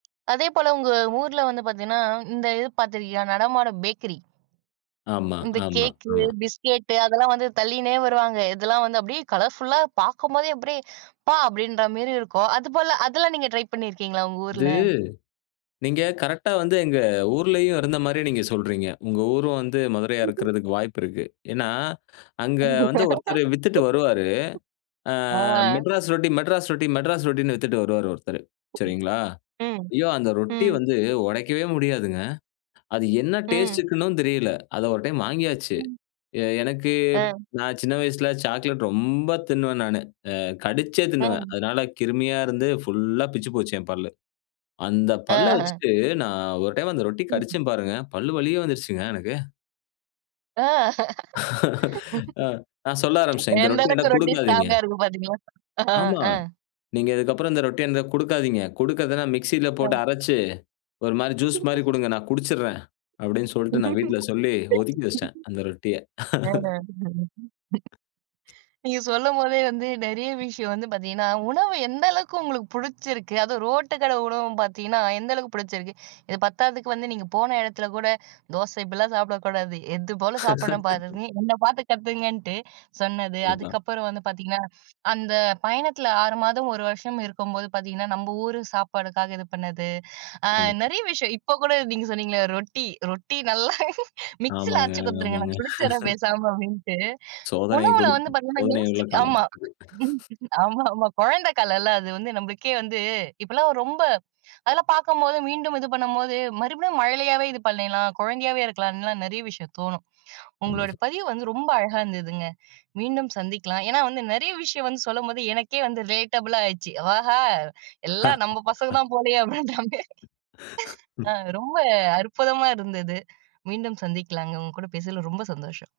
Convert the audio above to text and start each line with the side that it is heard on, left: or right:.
right: அதேபோல, உங்க ஊர்ல வந்து பார்த்தீங்கன்னா, இந்த இது பார்த்துருக்கியா நடமாடும் பேக்கரி,
left: ஆமா.
right: இந்த
left: ஆமா.
right: கேக்கு,
left: ஆமா.
right: பிஸ்கேட்டு அதெல்லாம் வந்து தள்ளிகினே வருவாங்க. இதெல்லாம் வந்து அப்டியே கலர்ஃபுல்லா பாக்கும்போதே அப்டியே அப்பா! அப்டின்ற மேரி இருக்கும். அதுபோல அதெல்லாம் நீங்க ட்ரை பண்ணியிருக்கீங்களா? உங்க
left: அது,
right: ஊர்ல.
left: நீங்க கரெக்ட்டா வந்து எங்க ஊர்லயும் இருந்த மாரி நீங்க சொல்றீங்க. உங்க ஊரும் வந்து மதுரையா இருக்கறதுக்கு வாய்ப்பு இருக்கு. ஏன்னா, அங்க வந்து ஒருத்தரு வித்துட்டு வருவாரு. அ
right: ஆ.
left: "மெட்ராஸ் ரொட்டி, மெட்ராஸ் ரொட்டி, மெட்ராஸ் ரொட்டின்னு" வித்துட்டு வருவாரு ஒருத்தரு. சரிங்களா,
right: ம்.
left: ஐயோ! அந்த ரொட்டி
right: ம்.
left: வந்து உடைக்கவே முடியாதுங்க. அது என்ன
right: ம்.
left: டேஸ்ட்டுக்குன்னும் தெரியல. அத 1 டைம் வாங்கியாச்சு.
right: ம்.
left: எ எனக்கு,
right: அ.
left: நான் சின்ன வயசுல சாக்லேட் ரொம்ப தின்னுவன் நானு. அ கடிச்சே தின்னுவன்
right: ம்.
left: அதனால கிருமியா இருந்து ஃபுல்லா பிச்சு போச்சு என் பல்லு. அந்த பல்ல
right: ஆஹ.
left: வச்சுட்டு நான் 1 டைம் அந்த ரொட்டி
right: ம்.
left: கடிச்சேன் பாருங்க. பல்லு வலியே வந்துடுச்சுங்க எனக்கு.
right: ஆ,
left: ஆ, நான் சொல்ல ஆரம்பிச்சுட்டேன். இந்த
right: எந்த
left: ரொட்டி
right: அளவுக்கு
left: எனக்கு
right: ரொட்டி
left: குடுக்காதீங்க.
right: ஸ்ட்ராங்கா இருக்கு பாத்தீங்களா? அஹ
left: ஆமா,
right: அ.
left: நீங்க இதுக்கு அப்புறம் இந்த ரொட்டிய எந் குடுக்காதீங்க. குடுக்கறதுன்னா, மிக்ஸில போட்டு
right: அ.
left: அரச்சு, ஒரு மாரி ஜூஸ் மாரி குடுங்க, நான் குடிச்சுடறேன். அப்டின்னு சொல்ட்டு நான் வீட்ல சொல்லி ஒதுக்கி வச்சுட்டேன். அந்த ரொட்டிய.
right: அஹ. ம். நீங்க சொல்லம்போதே வந்து நெறைய விஷயம் வந்து பார்த்தீங்கன்னா உணவு எந்த அளவுக்கு உங்களுக்கு புடிச்சிருக்கு. அதுவும் ரோட்டு கடை உணவு பார்த்தீங்கன்னா, எந்த அளவுக்கு புடிச்சிருக்கு? இது பத்தாததுக்கு வந்து நீங்க போன இடத்துல கூட, "தோசை இப்டிலாம் சாப்பிடக்கூடாது. எது போல சாப்பிடணும் பாருங்க. என்ன பாத்து கத்துக்கங்கன்ட்டு." சொன்னது
left: கண்டிப்பா.
right: அதுக்கப்புறம் வந்து பார்த்தீங்கன்னா, அந்த பயணத்துல 6 மாதம், 1 வருஷம் இருக்கும்போது பார்த்தீங்கன்னா, நம்ப ஊரு சாப்பாடுக்காக இது பண்ணது. அ
left: கண்டிப்பா.
right: நெறைய விஷயம் இப்ப கூட நீங்க சொன்னீங்களே ரொட்டி, "ரொட்டி நல்லா மிக்ஸியில
left: ஆமாங்க,
right: அரைச்சு குடுத்துருங்க.
left: ஆமாங்க.
right: நான் குடுச்சிட்ற பேசாம." அப்டின்ட்டு
left: சோதனை
right: உணவுல வந்து
left: குடுத்து.
right: பார்த்தீங்கன்னா,
left: சோதனை உள்ள
right: யோசிக்
left: காலம்.
right: ஆமா ஆமாமா. கொழந்த காலல்ல அது வந்து நம்மளுக்கே வந்து இப்போலாம் ரொம்ப அதெல்லாம் பார்க்கும்போது மீண்டும் இது பண்ணும்போது மறுபடியும் மழலையாவே இது பண்ணிடலாம். கொழந்தையாவே இருக்கலாம்ன்னுலாம் நெறைய விஷயம் தோணும். உங்களோட
left: கண்டிப்பா.
right: பதிவு வந்து ரொம்ப அழகா இருந்ததுங்க. மீண்டும் சந்திக்கலாம். ஏன்னா வந்து நெறைய விஷயம் வந்து சொல்லும்போது, எனக்கே வந்து ரிலேட்டபுளாயிச்சு. "ஆஹா எல்லா நம்ப பசங்க தான் போலையே." அப்டின்ட்டாங்க ஆ ரொம்ப அற்புதமா இருந்தது. மீண்டும் சந்திக்கலாங்க. உங்க கூட பேசுனதுல ரொம்ப சந்தோஷம்.